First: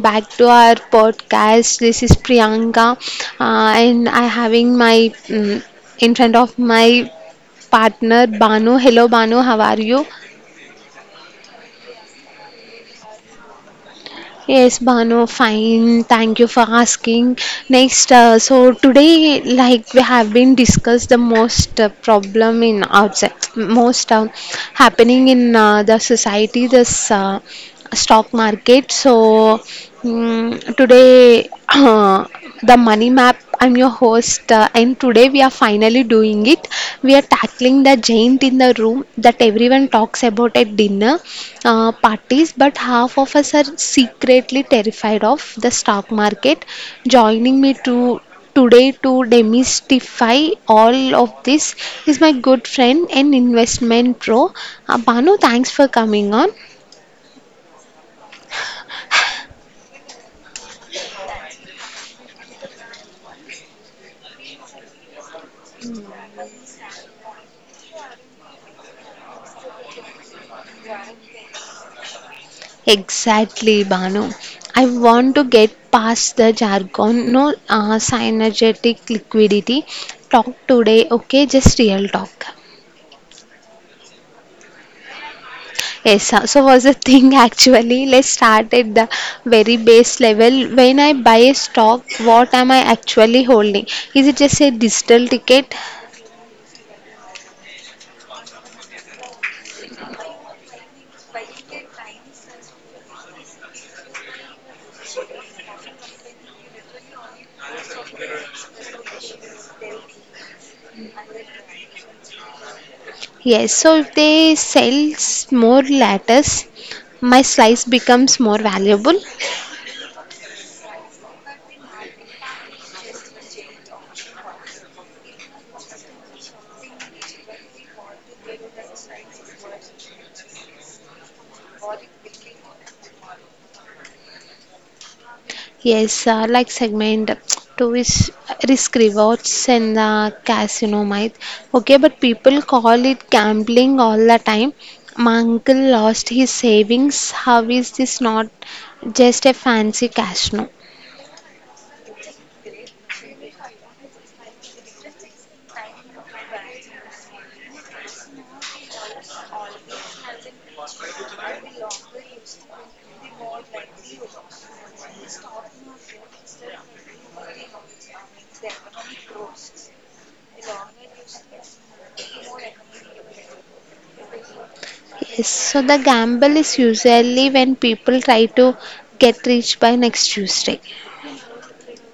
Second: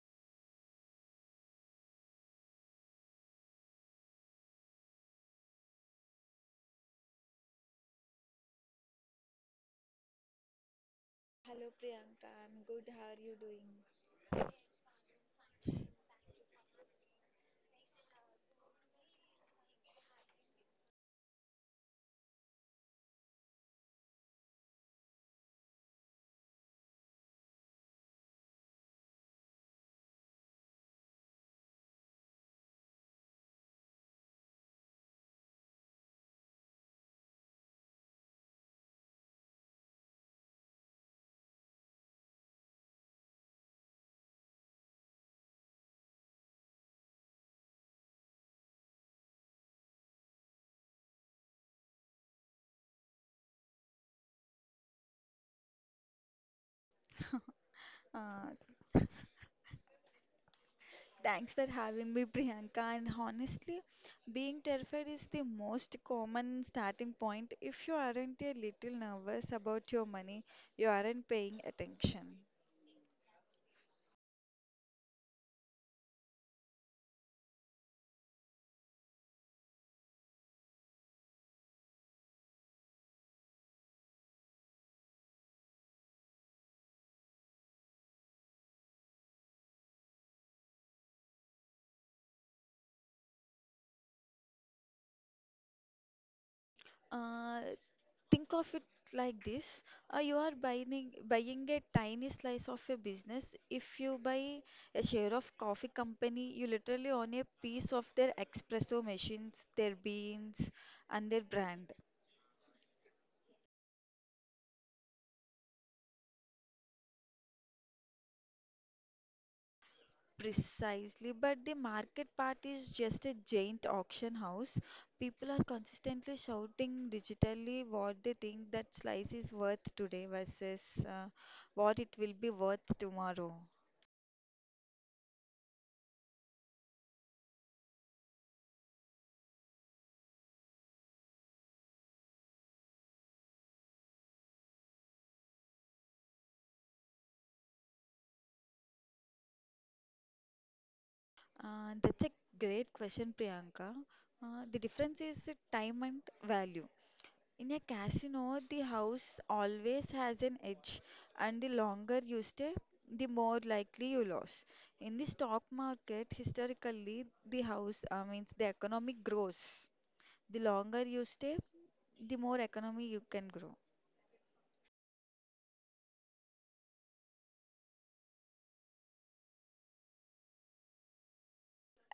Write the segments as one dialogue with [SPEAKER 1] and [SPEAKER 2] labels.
[SPEAKER 1] back to our podcast. This is Priyanka, and I having my in front of my partner Banu. Hello Banu, how are you?
[SPEAKER 2] Hello Priyanka, I'm good. How are you doing?
[SPEAKER 1] Yes, Banu, fine. Thank you for asking. Next, so today, like we have been discussed the most problem in outside, most happening in the society. This stock market. So today the money map. I'm your host, and today we are finally doing it. We are tackling the giant in the room that everyone talks about at dinner parties, but half of us are secretly terrified of the stock market. Joining me to today to demystify all of this is my good friend and investment pro, Banu. Thanks for coming on.
[SPEAKER 2] Uh, Thanks for having me, Priyanka. And honestly, being terrified is the most common starting point. If you aren't a little nervous about your money, you aren't paying attention.
[SPEAKER 1] Exactly, Banu. I want to get past the jargon, no synergetic liquidity. Talk today, okay? Just real talk. Yes, so was the thing actually. Let's start at the very base level. When I buy a stock, what am I actually holding? Is it just a digital ticket?
[SPEAKER 2] Uh, think of it like this. You are buying a tiny slice of a business. If you buy a share of coffee company, you literally own a piece of their espresso machines, their beans, and their brand.
[SPEAKER 1] Yes, so if they sell more lattice, my slice becomes more valuable.
[SPEAKER 2] Precisely, but the market part is just a giant auction house. People are consistently shouting digitally what they think that slice is worth today versus what it will be worth tomorrow.
[SPEAKER 1] Yes, like segment two is risk rewards and casino might. Okay, but people call it gambling all the time. My uncle lost his savings. How is this not just a fancy casino?
[SPEAKER 2] That's a great question, Priyanka. The difference is the time and value. In a casino, the house always has an edge, and the longer you stay, the more likely you lose. In the stock market, historically, the house means the economic grows. The longer you stay, the more economy you can grow.
[SPEAKER 1] Yes, so the gamble is usually when people try to get rich by next Tuesday.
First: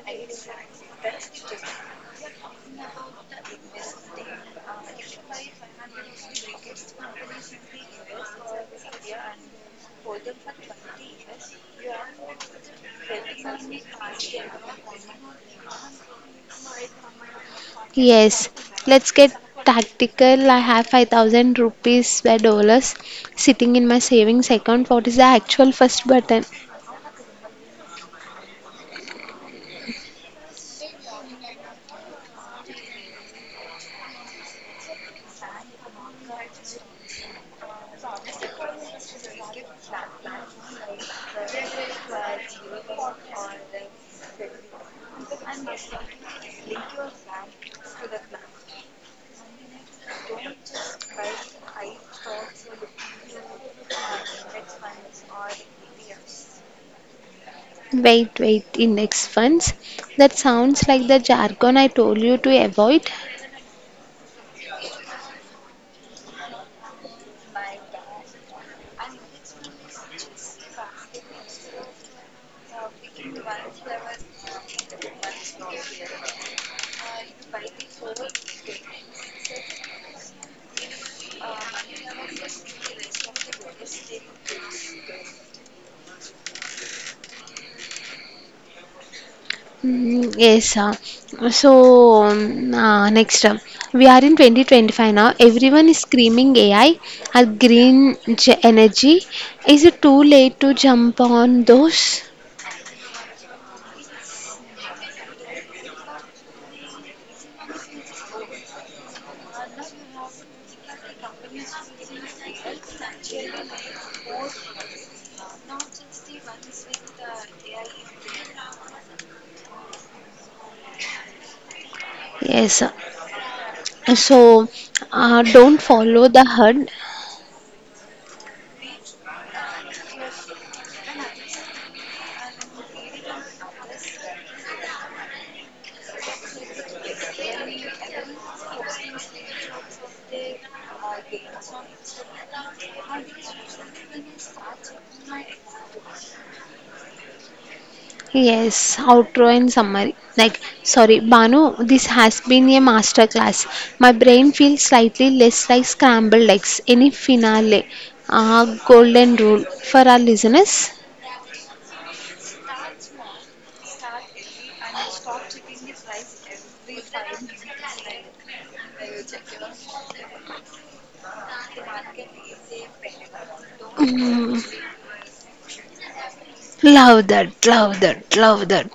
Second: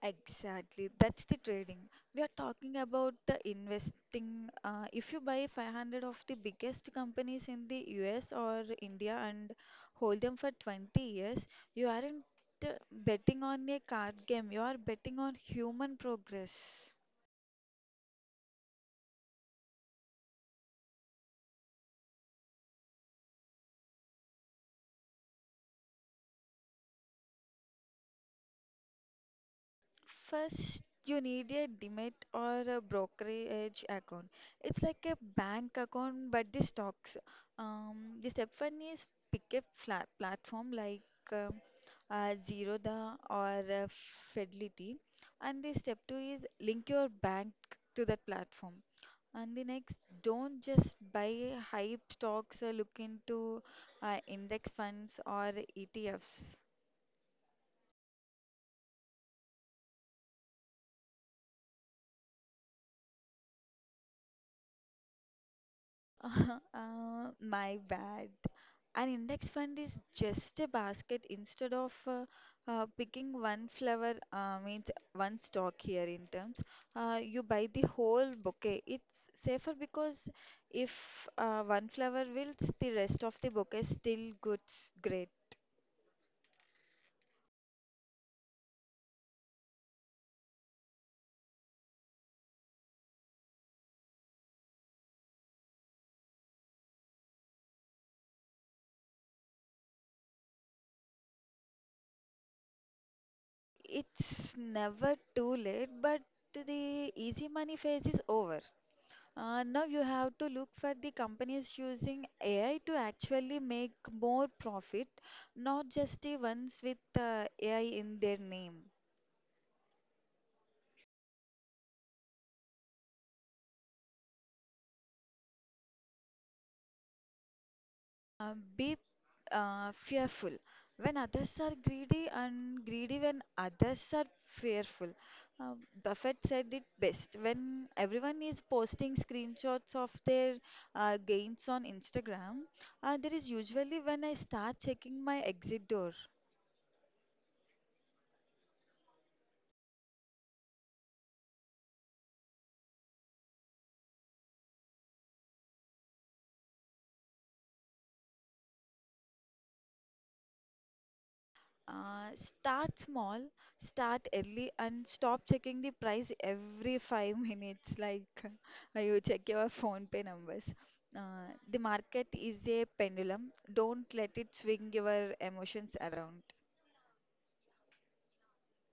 [SPEAKER 2] Exactly, that's the trading. We are talking about the investing. If you buy 500 of the biggest companies in the US or India and hold them for 20 years, you aren't betting on a card game, you are betting on human progress.
[SPEAKER 1] Yes, let's get tactical. I have 5,000 rupees by dollars sitting in my savings account. What is the actual first button?
[SPEAKER 2] First, you need a demat or a brokerage account. It's like a bank account, but the stocks. The step one is pick a flat platform like um Zerodha or Fidelity, and the step two is link your bank to that platform. And the next, don't just buy hype stocks or look into index funds or ETFs.
[SPEAKER 1] Wait, wait, index funds? That sounds like the jargon I told you to avoid.
[SPEAKER 2] My bad. An index fund is just a basket. Instead of picking one flower, means one stock here in terms. You buy the whole bouquet. It's safer because if one flower wilts, the rest of the bouquet still goes great.
[SPEAKER 1] Mm, yes, next, we are in 2025 now. Everyone is screaming AI or green energy. Is it too late to jump on those?
[SPEAKER 2] It's never too late, but the easy money phase is over. Now you have to look for the companies using AI to actually make more profit, not just the ones with AI in their name.
[SPEAKER 1] Yes, so don't follow the herd.
[SPEAKER 2] Be fearful when others are greedy and greedy when others are fearful. Uh, Buffett said it best. When everyone is posting screenshots of their gains on Instagram, there is usually when I start checking my exit door.
[SPEAKER 1] Yes, outro and summary. Like, sorry, Banu, this has been a masterclass. My brain feels slightly less like scrambled eggs. Any finale? Ah, golden rule for our listeners.
[SPEAKER 2] Start small, start early, and stop checking the price every five minutes. Like you check your phone pay numbers. The market is a pendulum. Don't let it
[SPEAKER 1] Mm,
[SPEAKER 2] swing your emotions around.
[SPEAKER 1] love that, love that, love that.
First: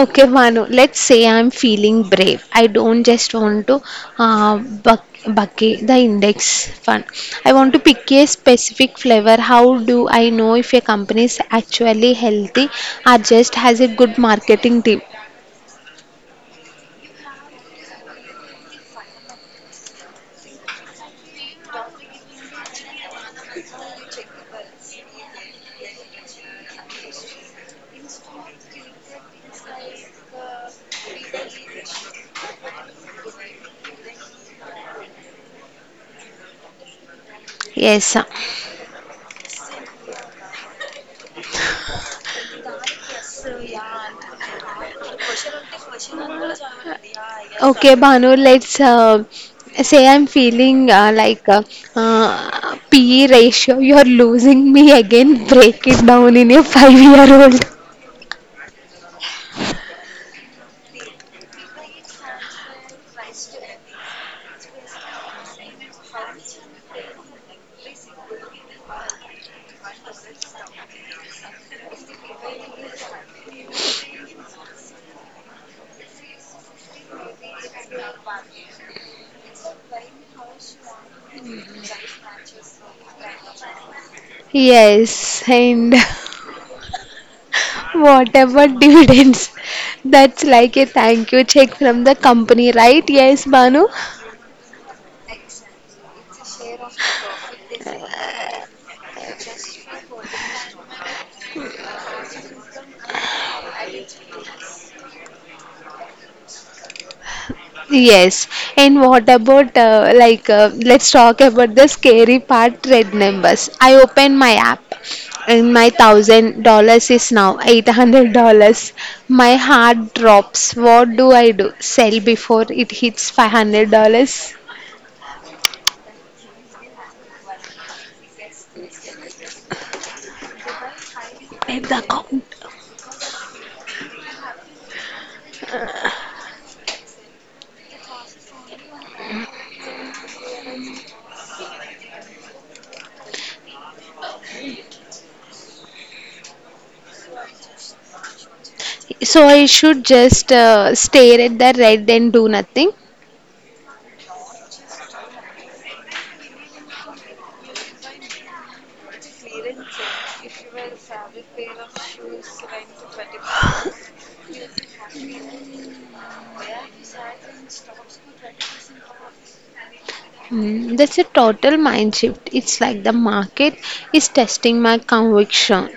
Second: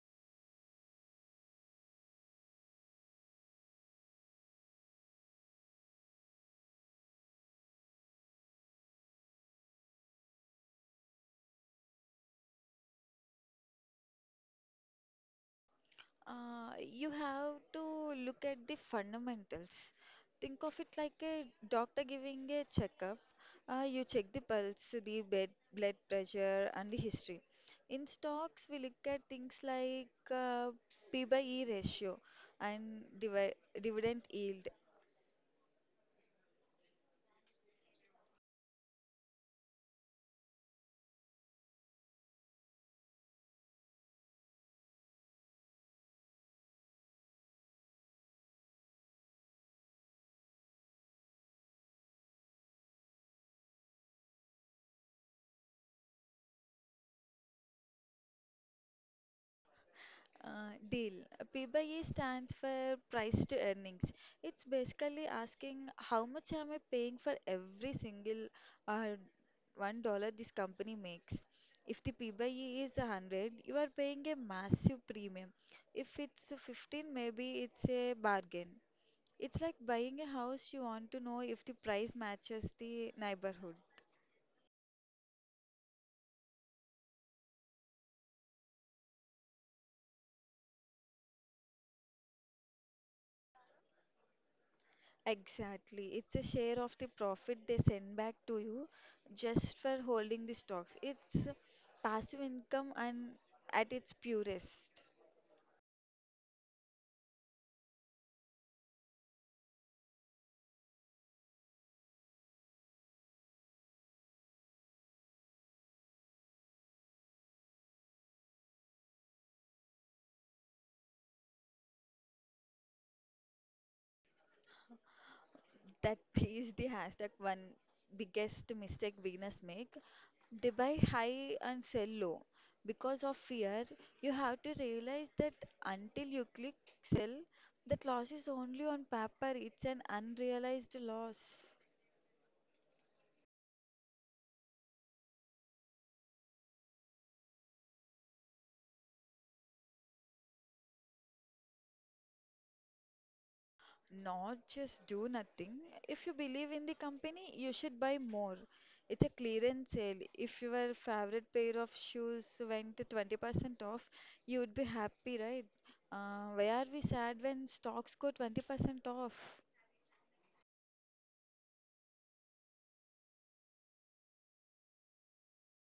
[SPEAKER 1] Okay, Manu, let's say I'm feeling brave. I don't just want to bucket the index fund. I want to pick a specific flavor. How do I know if a company is actually healthy or just has a good marketing team?
[SPEAKER 2] You have to look at the fundamentals. Think of it like a doctor giving a checkup. You check the pulse, the bed, blood pressure, and the history. In stocks, we look at things like P by E ratio and dividend yield.
[SPEAKER 1] Yes. Okay, Sagar. Bhanu, let's say I'm feeling like PE ratio. You're losing me again. Break it down in a 5-year-old.
[SPEAKER 2] Deal. PBE stands for price to earnings. It's basically asking how much am I paying for every single uh, $1 this company makes. If the PBE is a hundred, you are paying a massive premium. If it's 15, maybe it's a bargain. It's like buying a house. You want to know if the price matches the neighborhood.
[SPEAKER 1] Yes, and what about dividends? That's like a thank you check from the company, right? Yes, Banu.
[SPEAKER 2] Exactly. It's a share of the profit they send back to you just for holding the stocks. It's passive income and at its purest.
[SPEAKER 1] Yes, and what about let's talk about the scary part red numbers. I open my app and my $1,000 is now $800. My heart drops. What do I do? Sell before it hits $500.
[SPEAKER 2] That is the hashtag one biggest mistake beginners make. They buy high
[SPEAKER 1] At
[SPEAKER 2] and
[SPEAKER 1] the
[SPEAKER 2] sell
[SPEAKER 1] account.
[SPEAKER 2] low. Because of fear, you have to realize that until you click sell, that loss is only on paper. It's an unrealized loss.
[SPEAKER 1] So I should just stare at the red and do nothing.
[SPEAKER 2] Not just do nothing. If you believe in the company, you should buy more. It's a clearance sale. If your favorite pair of shoes went to 20% off, you would be happy, right? Why are we sad when stocks go 20% off?
[SPEAKER 1] Hmm, that's a total mind shift. It's like the market is testing my conviction.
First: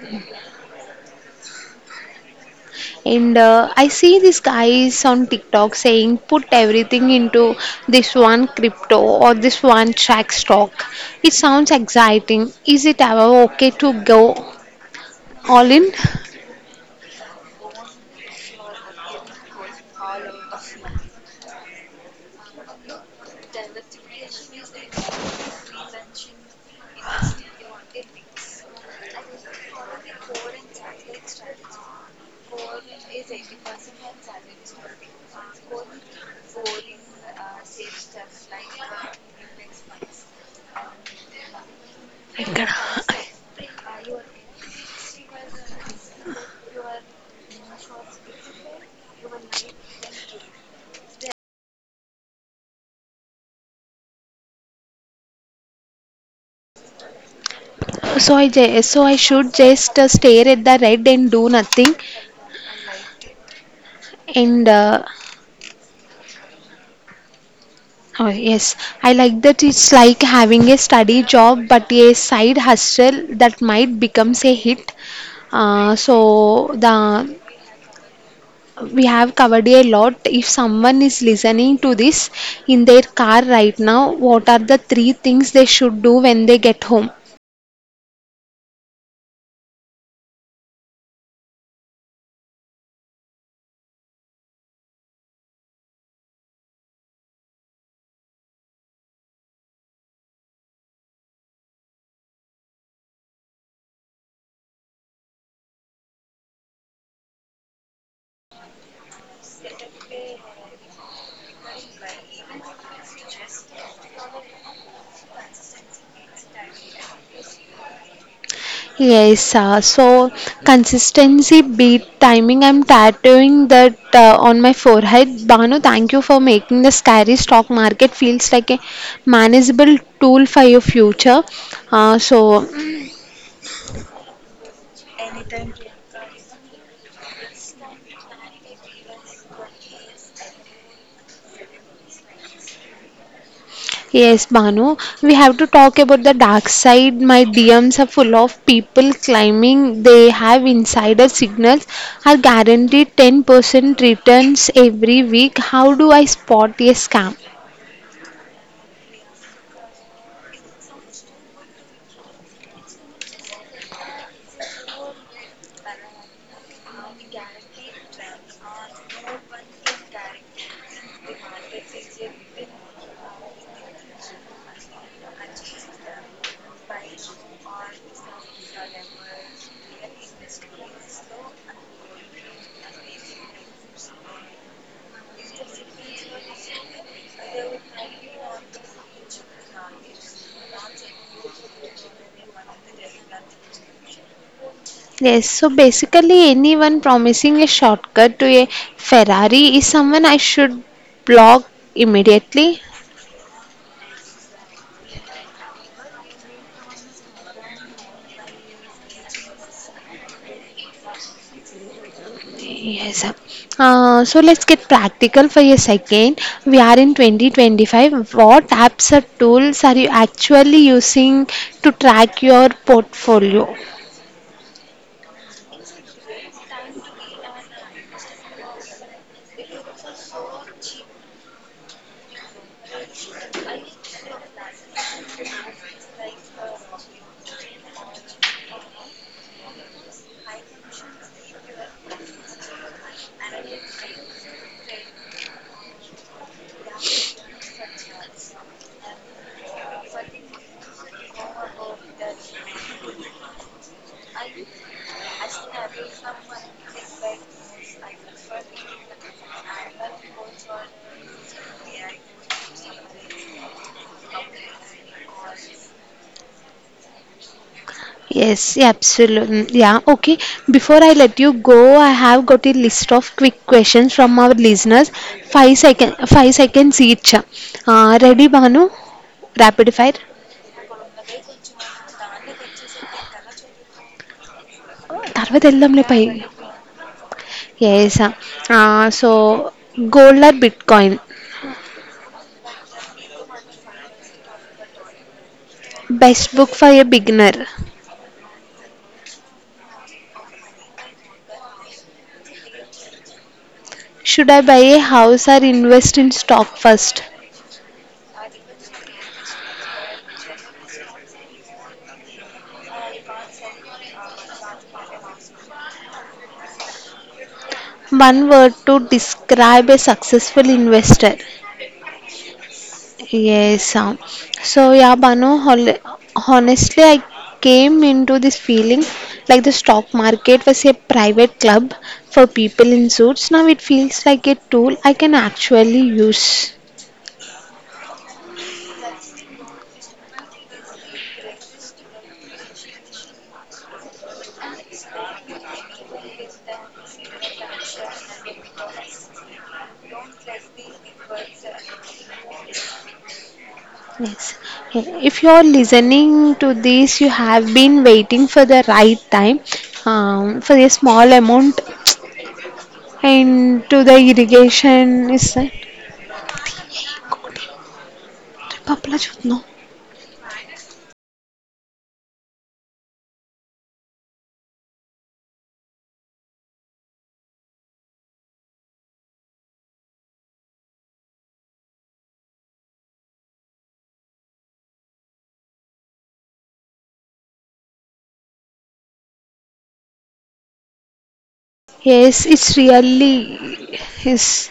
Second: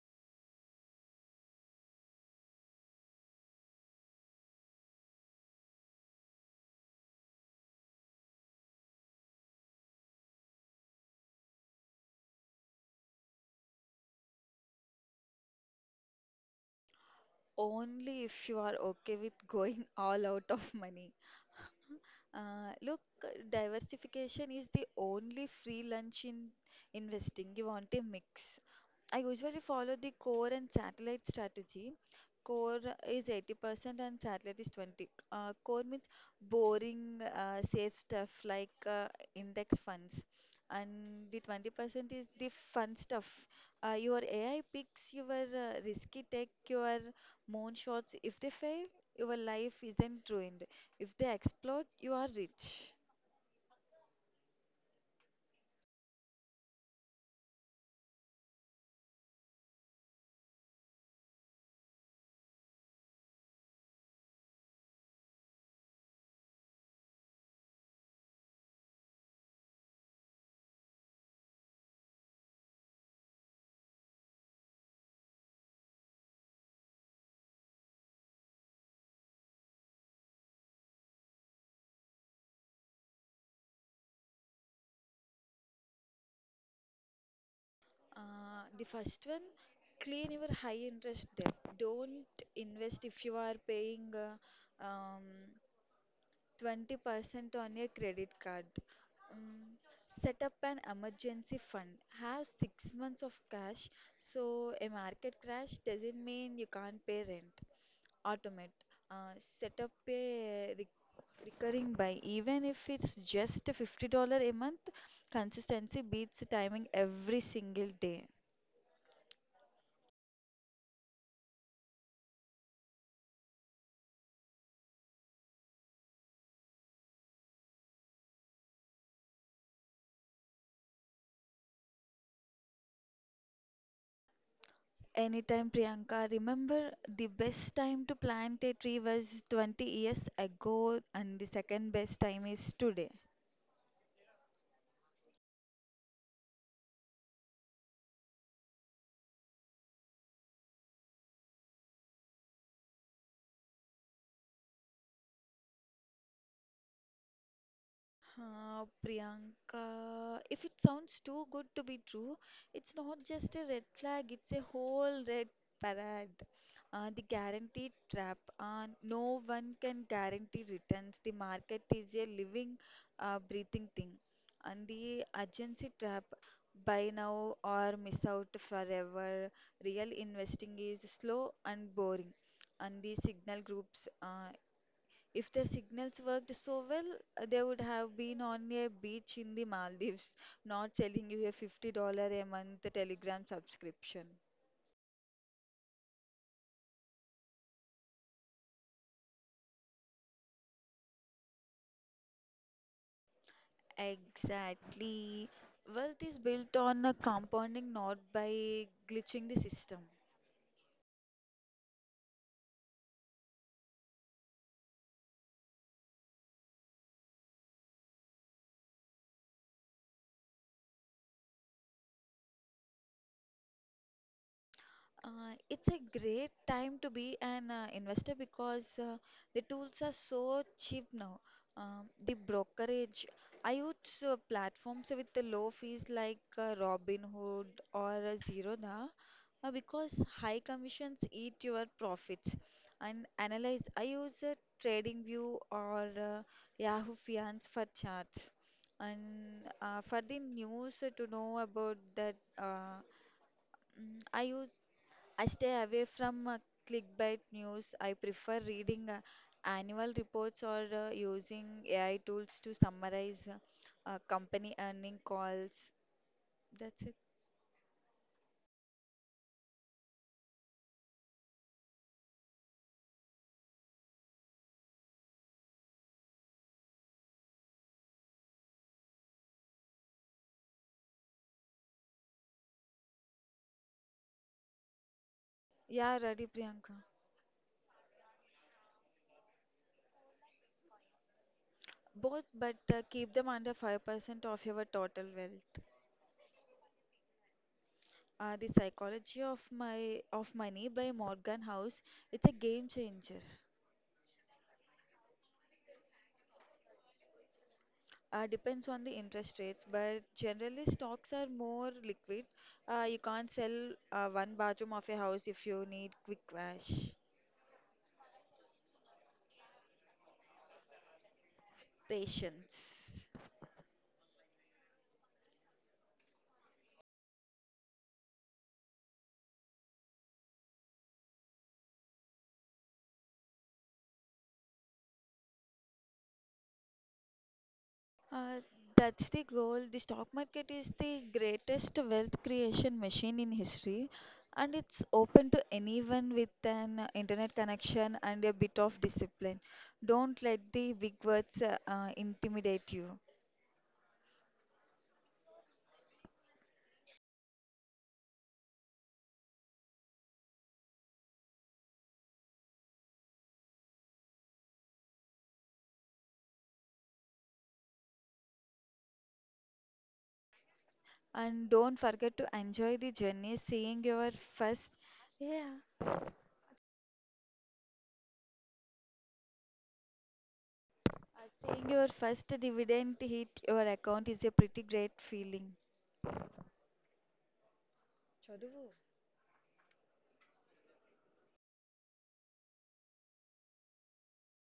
[SPEAKER 1] And I see these guys on TikTok saying put everything into this one crypto or this one track stock. It sounds exciting. Is it ever okay to go all in?
[SPEAKER 2] Only if you are okay with going all out of money. Look, diversification is the only free lunch in investing. You want a mix. I usually follow the core and satellite strategy. Core is 80% and satellite is 20. Core means boring, safe stuff like index funds. And the 20% is the
[SPEAKER 1] ఇక్కడ.
[SPEAKER 2] fun stuff. Your AI picks, your risky tech, your moonshots. If they fail, your life isn't ruined. If they explode, you are rich.
[SPEAKER 1] So I should just stare at the red and do nothing. And oh, yes, I like that it's like having a study job but a side hustle that might becomes a hit. So the we have covered a lot. If someone is listening to this in their car right now, what are the three things they should do when they get home?
[SPEAKER 2] The first one, clean your high interest debt. Don't invest if you are paying 20% on your credit card. Um, Set up an emergency fund. Have 6 months of cash so a market crash doesn't mean you can't pay rent. Automate, set up a recurring buy even if it's just $50 a month. Consistency beats timing every single day.
[SPEAKER 1] Yes, so consistency beat timing. I'm tattooing that on my forehead. Banu, thank you for making the scary stock market feels like a manageable tool for your future. So.
[SPEAKER 2] Anytime, Priyanka, remember the best time to plant a tree was 20 years ago and the second best time is today.
[SPEAKER 1] Yes, Banu, we have to talk about the dark side. My DMs are full of people claiming they have insider signals, are guaranteed 10% returns every week. How do I spot a scam?
[SPEAKER 2] Priyanka, if it sounds too good to be true, it's not just a red flag, it's a whole red parade. The guaranteed trap. No one can guarantee returns. The market is a living, breathing thing. And the urgency trap, buy now or miss out forever. Real investing is slow and boring. And the signal groups, if their signals worked so well, they would have been on a beach in the Maldives, not selling you a $50 a month Telegram subscription.
[SPEAKER 1] Yes, so basically, anyone promising a shortcut to a Ferrari is someone I should block immediately.
[SPEAKER 2] Exactly. Wealth is built on a compounding, not by glitching the system.
[SPEAKER 1] Yes. So let's get practical for a second. We are in 2025. What apps or tools are you actually using to track your portfolio?
[SPEAKER 2] It's a great time to be an investor because the tools are so cheap now. The brokerage, I use platforms with the low fees like Robinhood or Zerodha because high commissions eat your profits. And analyze, I use TradingView or Yahoo Finance for charts. And for the news to know about that, I use, I stay away from clickbait news. I prefer reading annual reports or using AI tools to summarize company earning calls. That's it.
[SPEAKER 1] Yes, absolutely. Yeah, okay. Before I let you go, I have got a list of quick questions from our listeners. 5 seconds each. Ready, Banu? Rapid fire. తర్వాత వెళ్దాంలే
[SPEAKER 2] Yeah,
[SPEAKER 1] పై
[SPEAKER 2] ready, Priyanka.
[SPEAKER 1] Yes so gold or bitcoin.
[SPEAKER 2] Both, but keep them under 5% of your total wealth.
[SPEAKER 1] Best book for a beginner.
[SPEAKER 2] The Psychology of My of Money by Morgan House. It's a game changer.
[SPEAKER 1] Should I buy a house or invest in stock first?
[SPEAKER 2] Depends on the interest rates, but generally stocks are more liquid. You can't sell one bathroom of your house if you need quick cash.
[SPEAKER 1] One word to describe a successful investor.
[SPEAKER 2] Patience.
[SPEAKER 1] Yes. So, yeah, Banu, honestly, I came into this feeling like the stock market was a private club for people in suits. Now it feels like a tool I can actually use.
[SPEAKER 2] Uh, that's the goal. The stock market is the greatest wealth creation machine in history, and it's open to anyone with an internet connection and a bit of discipline. Don't let the big words intimidate you.
[SPEAKER 1] Yes. If you are listening to this, you have been waiting for the right time, for a small amount and to the irrigation is that Papla chutno.
[SPEAKER 2] And don't forget to enjoy the journey. Seeing your first dividend hit your account is a pretty great feeling. చదువు
[SPEAKER 1] Yes, it's really is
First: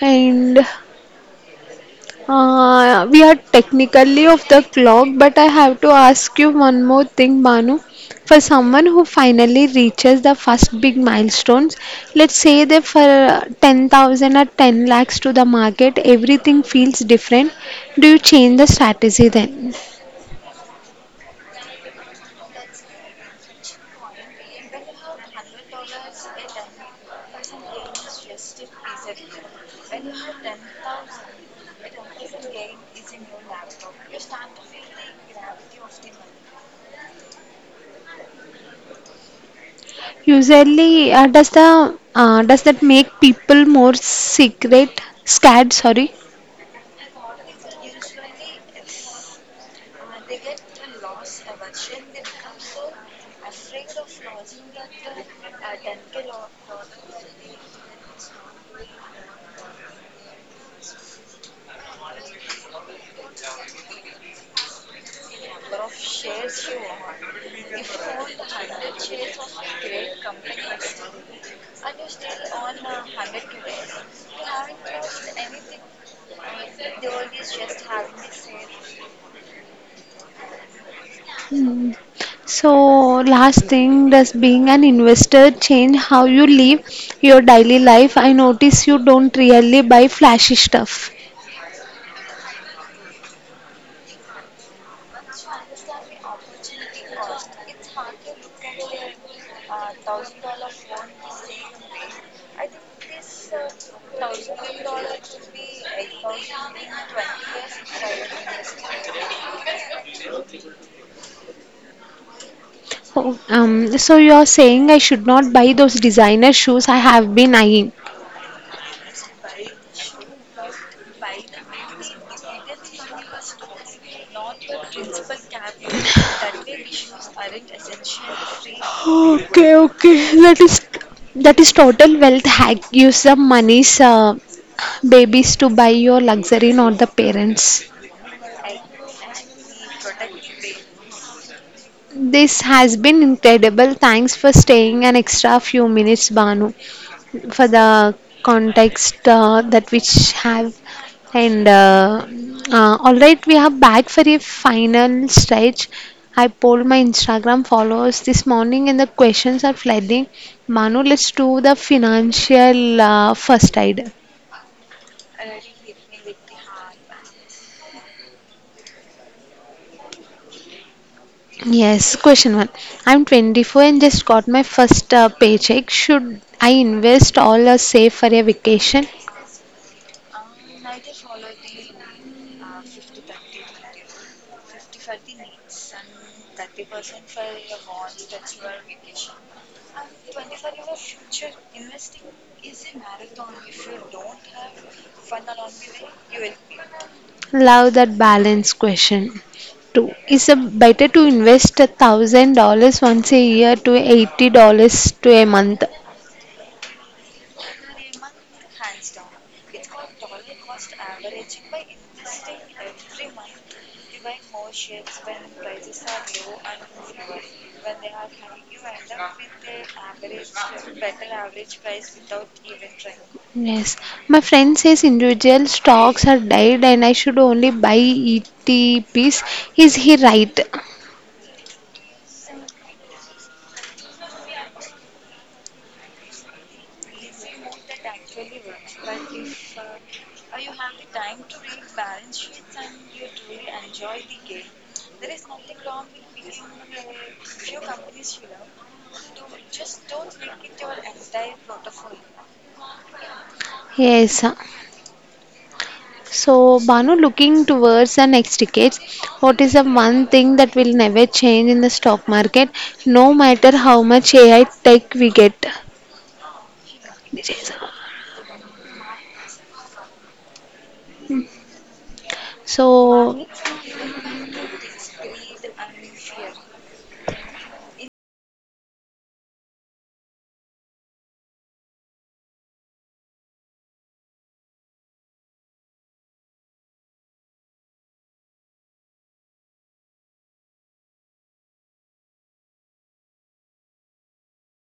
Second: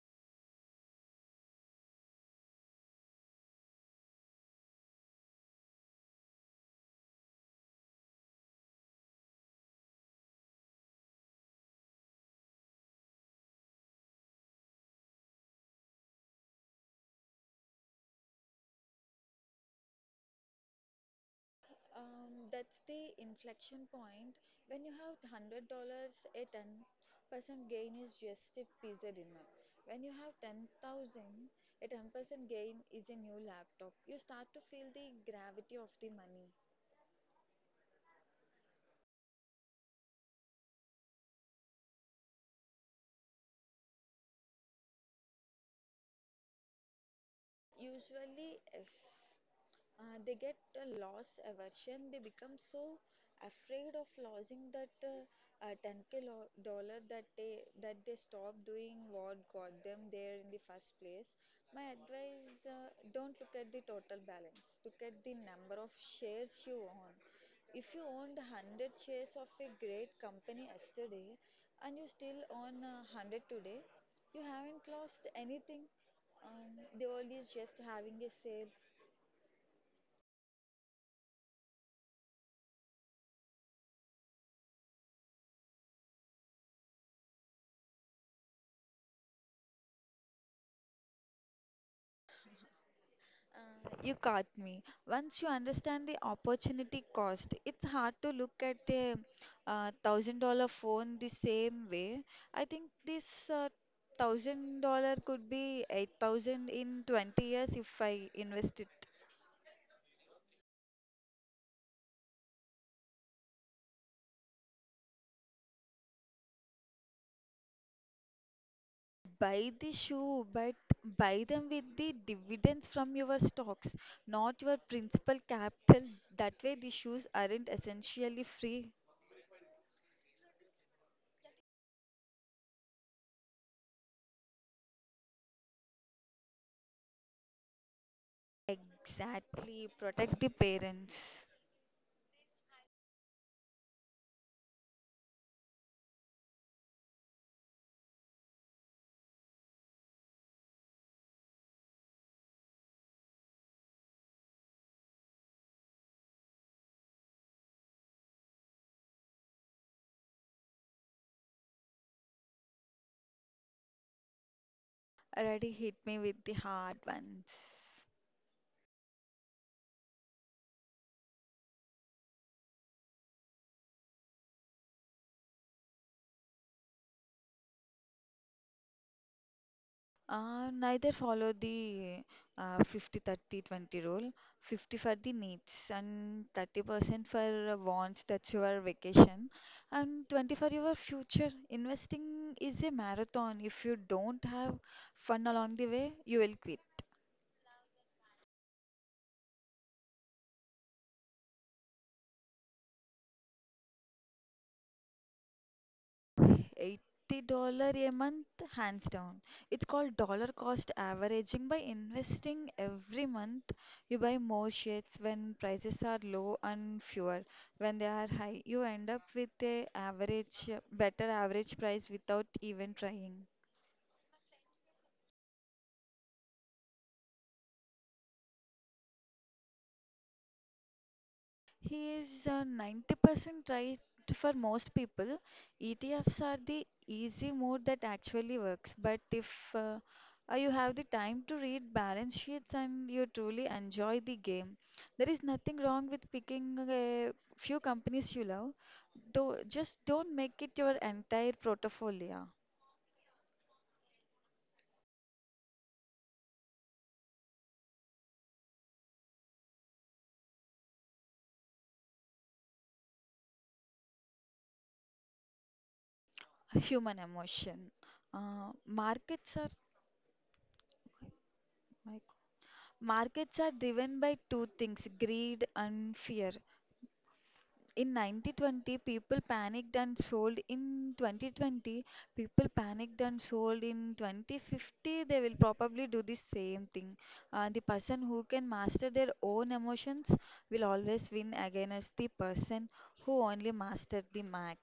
[SPEAKER 1] and. We are technically off the clock, but I have to ask you one more thing, Banu. For someone who finally reaches the first big milestones, let's say they for 10,000 or 10 lakhs to the market, everything feels different. Do you change the strategy then?
[SPEAKER 2] That's the inflection point. When you have $100, a 10% gain is just a pizza dinner. When you have 10,000, a 10% gain is a new laptop. You start to feel the gravity of the money.
[SPEAKER 1] Usually, does that make people more secret scared? Sorry.
[SPEAKER 2] Usually, yes. They get a loss aversion. They become so afraid of losing that 10k dollar that they stop doing what got them there in the first place. My advice: don't look at the total balance. Look at the number of shares you own. If you owned 100 shares of a great company yesterday and you still own 100 today, you haven't lost anything. The world is just having a sale.
[SPEAKER 1] Hmm. So, last thing, does being an investor change how you live your daily life? I notice you don't really buy flashy stuff.
[SPEAKER 2] You caught me. Once you understand the opportunity cost, it's hard to look at a $1,000 phone the same way. I think this $1,000 could be 8,000 in 20 years if I invest it.
[SPEAKER 1] Oh, so you're saying I should not buy those designer shoes I have been eyeing.
[SPEAKER 2] Buy the shoe, but buy them with the dividends from your stocks, not your principal capital. That way, the shoes aren't essentially free.
[SPEAKER 1] Okay, okay. That is total wealth hack. Use the money's babies to buy your luxury, not the parents.
[SPEAKER 2] Exactly, protect the parents.
[SPEAKER 1] This has been incredible. Thanks for staying an extra few minutes, Banu. For the context, that which have and all right, we are back for a final stretch. I polled my Instagram followers this morning and the questions are flooding. Manu, let's do the financial first aid.
[SPEAKER 2] Already hit me with the hard ones.
[SPEAKER 1] Yes, question one. I'm 24 and just got my first paycheck. Should I invest all or save for a vacation?
[SPEAKER 2] Neither. Follow the 50 30 20 rule. 50 for the needs and 30% for wants, that's your vacation, and 20 for your future investing. Is a marathon. If you don't have fun along the way, you will quit.
[SPEAKER 1] Love that balance question too. Is it better to invest $1,000 once a year to $80 to a month?
[SPEAKER 2] $80 a month, hands down. It's called dollar cost averaging. By investing every month, you buy more shares when prices are low and fewer when they are high. You end up with a average, better average price without even trying.
[SPEAKER 1] Yes, my friend says individual stocks are dead and I should only buy ETPs. Is he right?
[SPEAKER 2] He is 90% right for most people. ETFs are the easy mode that actually works. But if uh, you have the time to read balance sheets and you truly enjoy the game, there is nothing wrong with picking a few companies you love. Do just don't make it your entire portfolio.
[SPEAKER 1] Yes. So, Banu, looking towards the next decades, what is the one thing that will never change in the stock market, no matter how much AI tech we get?
[SPEAKER 2] Human emotion. Uh, markets are like,
[SPEAKER 1] So,
[SPEAKER 2] Markets are driven by two things, greed and fear. In 1920, people panicked and sold. In 2020, people panicked and sold. In 2050, they will probably do the same thing. The person who can master their own emotions will always win against the person who only mastered the Mac.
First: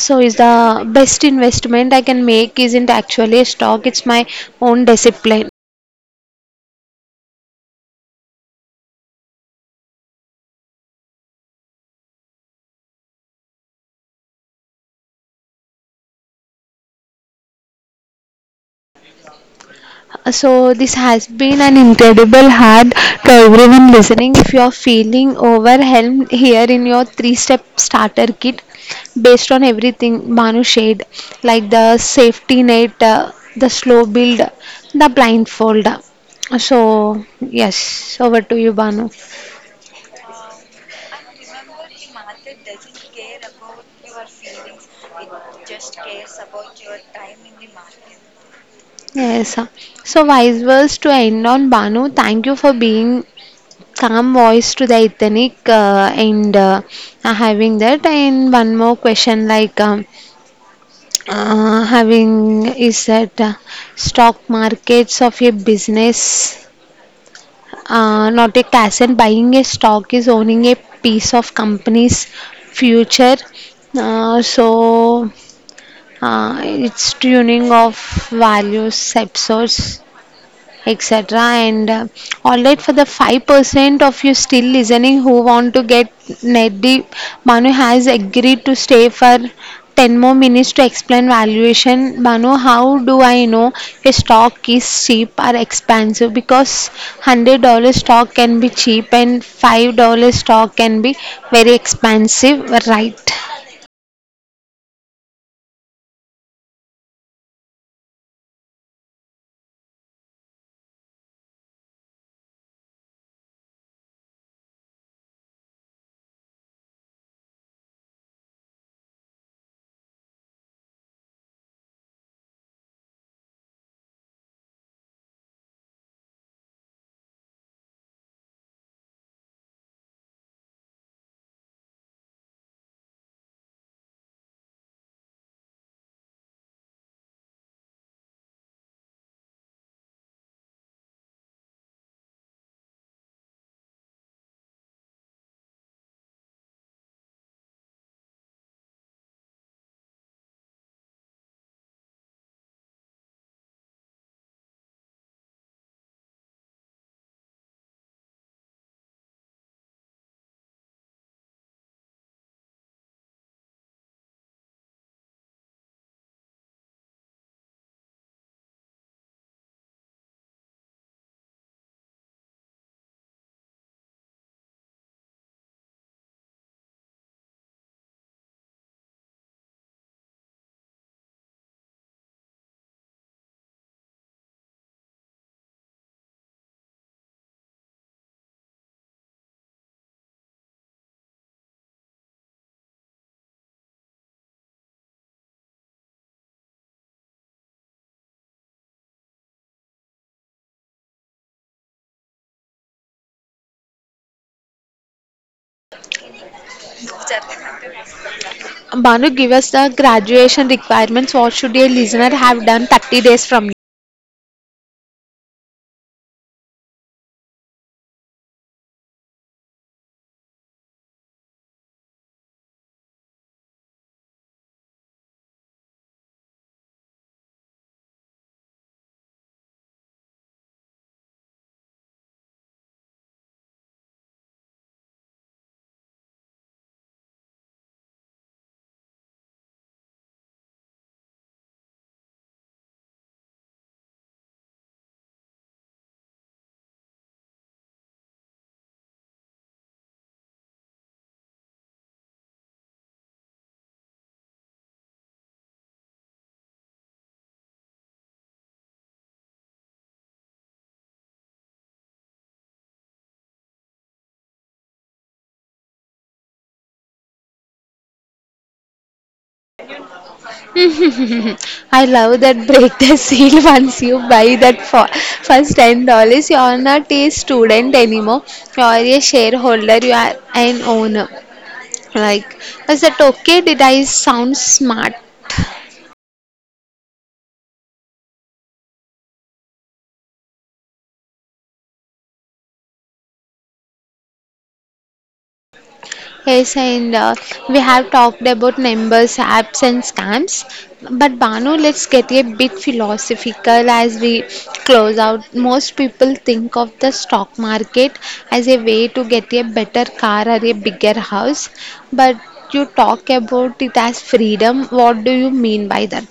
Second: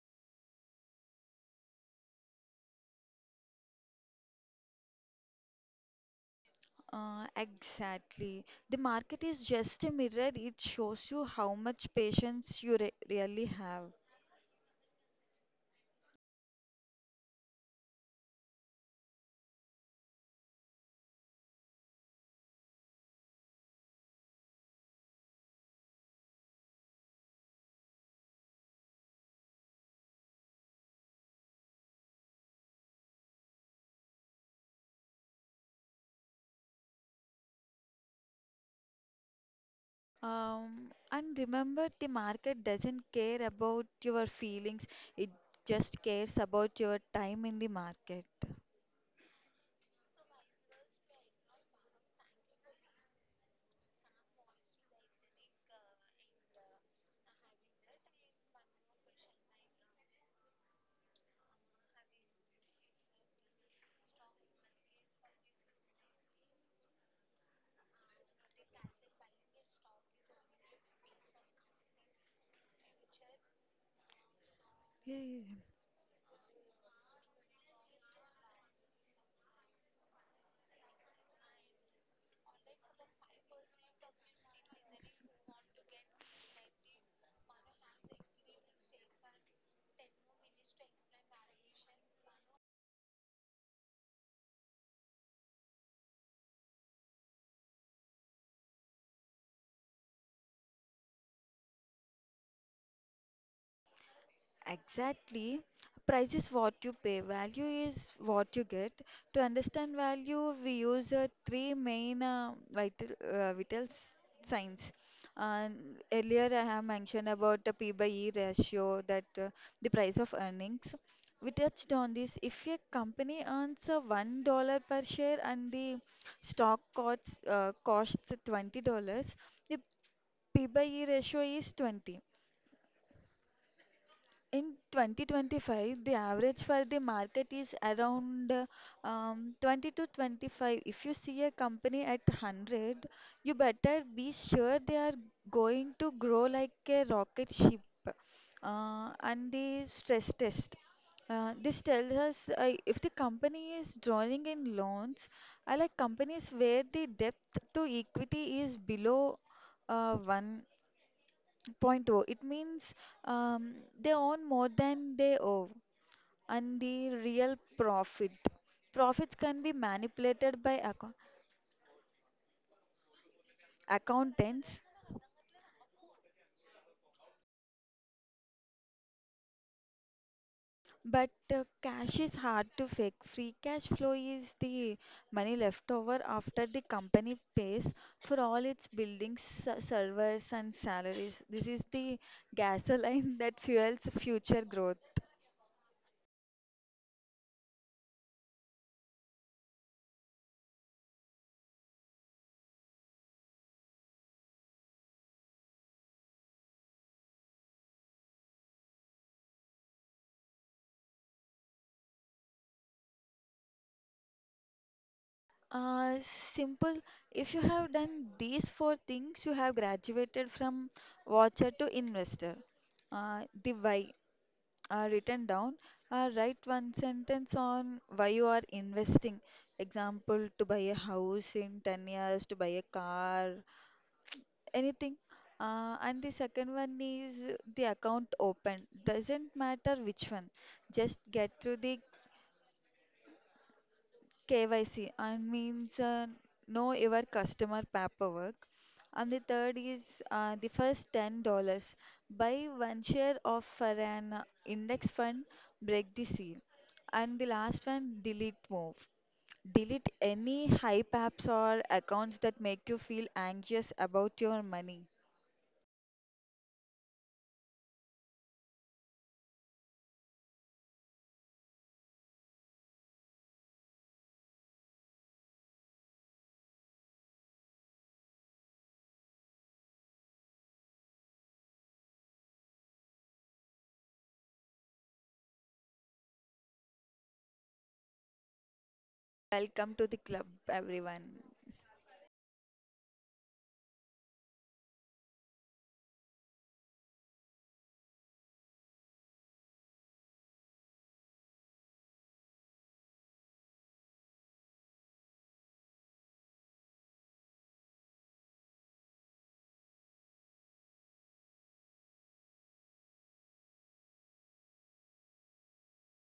[SPEAKER 1] so is the best investment I can make isn't actually a stock, it's my own discipline.
[SPEAKER 2] Exactly. The market is just a mirror. It shows you how much patience you re really have.
[SPEAKER 1] So this has been an incredible hard to everyone listening. If you are feeling overwhelmed here in your three-step starter kit, based on everything Manu shared, like the safety net, the slow build, the blindfold. So yes, over to you, Banu.
[SPEAKER 2] And remember, the market doesn't care about your feelings, it just cares about your time in the market.
[SPEAKER 1] Yes. So wise words to end on Banu. Thank you for being calm voice to the ethnic, and having that. And one more question, like, having is that stock markets of a business, not a cash, and buying a stock is owning a piece of company's future. Uh,
[SPEAKER 2] Yeah,
[SPEAKER 1] so
[SPEAKER 2] yeah.
[SPEAKER 1] it's tuning of values episodes, etc. And all right, for the 5% of you still listening who want to get net deep, Manu has agreed to stay for 10 more minutes to explain valuation. Manu, how do I know a stock is cheap or expensive? Because $100 stock can be cheap and $5 stock can be very expensive, right?
[SPEAKER 2] Exactly. Price is what you pay, value is what you get. To understand value, we use three main signs. And earlier, I have mentioned about the P by E ratio, that the price of earnings. We touched on this. If a company earns $1 per share and the stock costs $20, the P by E ratio is 20. In 2025, the average for the market is around 20 to 25. If you see a company at 100, you better be sure they are going to grow like a rocket ship. And the stress test. This tells us if the company is drawing in loans, I like companies where the debt to equity is below 1.2, it means um, they own more than they owe, and the real profit. Profits can be manipulated by accountants, but cash is hard to fake. Free cash flow is the money left over after the company pays for all its buildings, servers, and salaries. This is the gasoline that fuels future growth.
[SPEAKER 1] Manu, give us the graduation requirements. What should a listener have done 30 days from
[SPEAKER 2] Simple. If you have done these four things, you have graduated from watcher to investor. The why written down. Write one sentence on why you are investing. Example, to buy a house in 10 years, to buy a car, anything. And the second one is the account open. Doesn't matter which one. Just get through the KYC, and means know your customer paperwork. And the third is the first $10. Buy one share of for an index fund, break the seal. And the last one, delete move. Delete any hype apps or accounts that make you feel anxious about your money.
[SPEAKER 1] I love that break the seal once you buy that for first $10. You are not a student anymore. You are a shareholder. You are an owner. Like, is that okay? Did I sound smart?
[SPEAKER 2] Welcome to the club, everyone.
[SPEAKER 1] Yes, and we have talked about numbers, apps, and scams. But Banu, let's get a bit philosophical as we close out. Most people think of the stock market as a way to get a better car or a bigger house, but you talk about it as freedom. What do you mean by that?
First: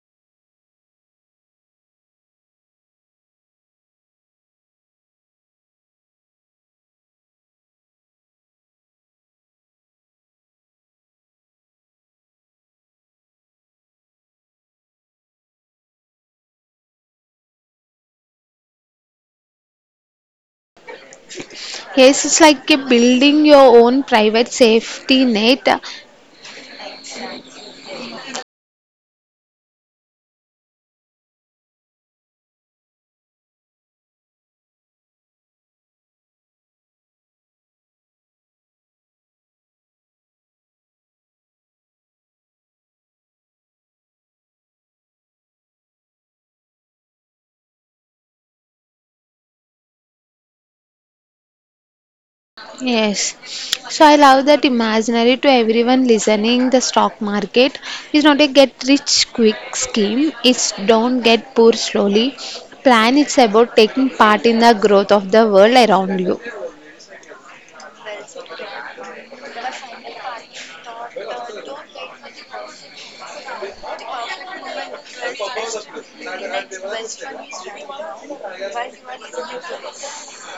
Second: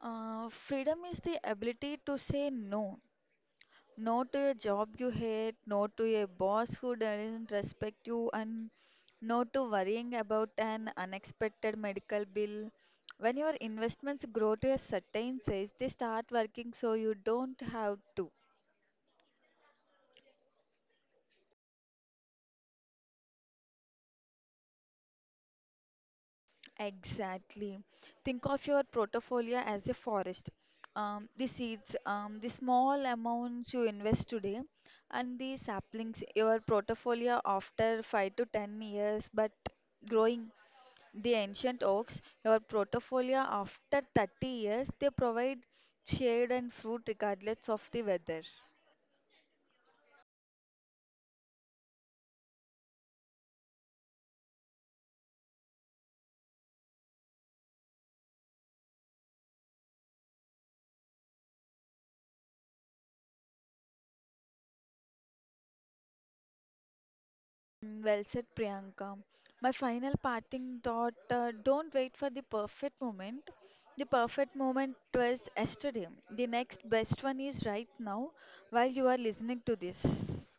[SPEAKER 2] Freedom is the ability to say no. Not to a job you hate, not to a boss who doesn't respect you, and not to worrying about an unexpected medical bill. When your investments grow to a certain size, they start working so you don't have to.
[SPEAKER 1] Yes, it's like a building your own private safety net.
[SPEAKER 2] Exactly. Think of your portfolio as a forest. The seeds, the small amounts you invest today, and the saplings, your portfolio after 5 to 10 years, but growing. The ancient oaks, your portfolio after 30 years, they provide shade and fruit regardless of the weather.
[SPEAKER 1] Yes. So I love that imaginary to everyone listening. The stock market is not a get rich quick scheme, it's don't get poor slowly. Plan it's about taking part in the growth of the world around you.
[SPEAKER 2] Mm, well said, Priyanka. My final parting thought, don't wait for the perfect moment. The perfect moment was yesterday. The next best one is right now while you are listening to this.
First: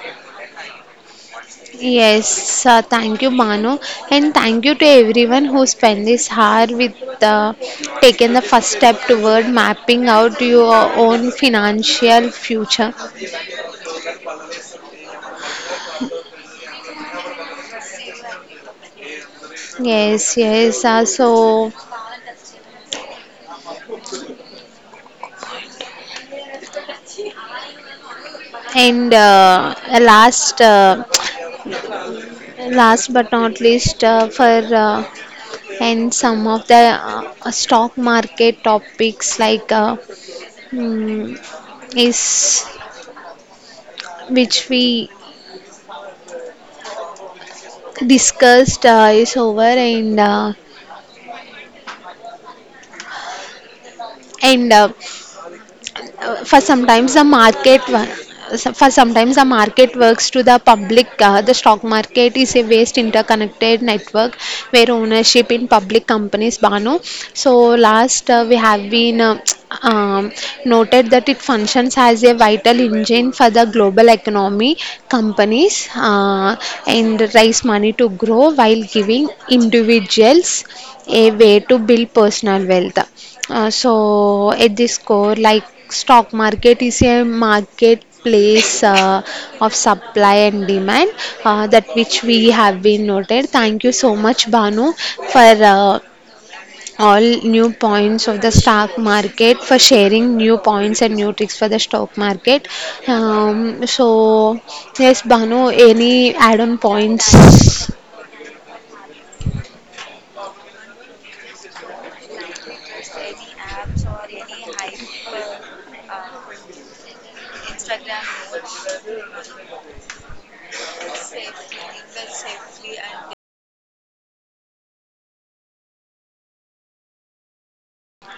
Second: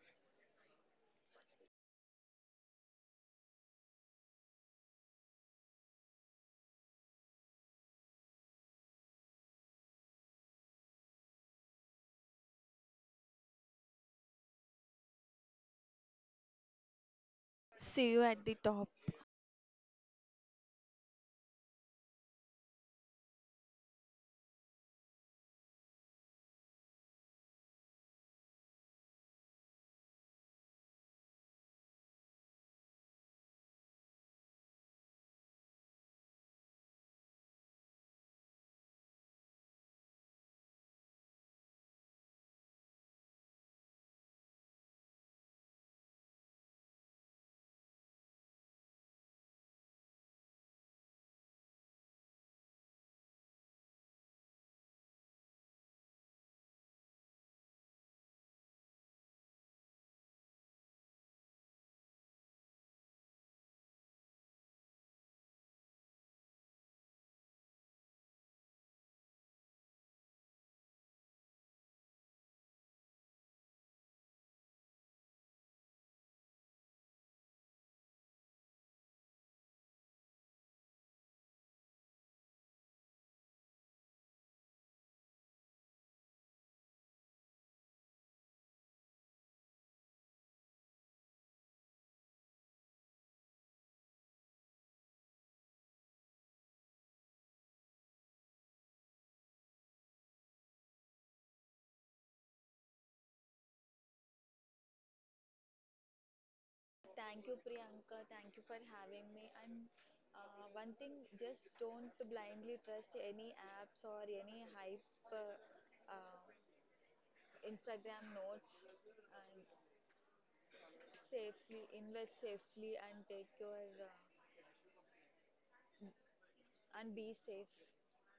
[SPEAKER 1] Yes, thank you, Banu, and thank you to everyone who spent this hour with taking the first step toward mapping out your own financial future.
[SPEAKER 2] See you at the top.
[SPEAKER 1] Yes, yes. And last but not least, for and some of the stock market topics, like mm, is which we discussed, is over and for sometimes the market works to the public. The stock market is a vast interconnected network where ownership in public companies, Banu. So last, we have been, um, noted that it functions as a vital engine for the global economy. Companies, and raise money to grow while giving individuals a way to build personal wealth. So at this core, like stock market is a marketplace, of supply and demand, that which we have been noted. Thank you so much, Banu, for all new points of the stock market, for sharing new points and new tricks for the stock market. So yes, Banu, any add-on points?
[SPEAKER 2] Thank you, Priyanka. Thank you for having me. And one thing, just don't blindly trust any apps or any hype uh, Instagram notes. And safely invest safely and take your and be safe.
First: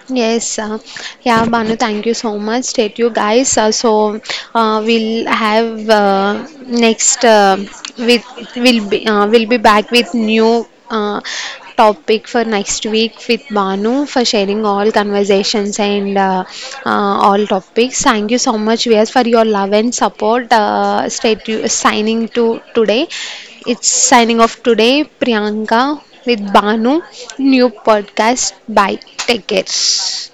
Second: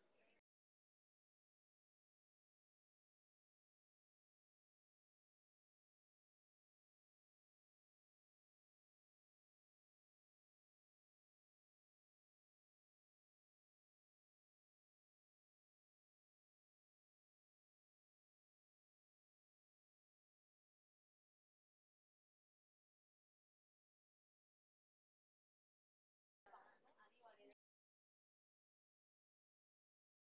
[SPEAKER 1] Yes, yeah, Banu, thank you so much. State you guys. We'll have, next, with we'll be back with new, topic for next week with Banu for sharing all conversations and all topics. Thank you so much, Vyas, for your love and support. State you signing to today. It's signing off today, Priyanka with Banu. New podcast. Bye. Take care.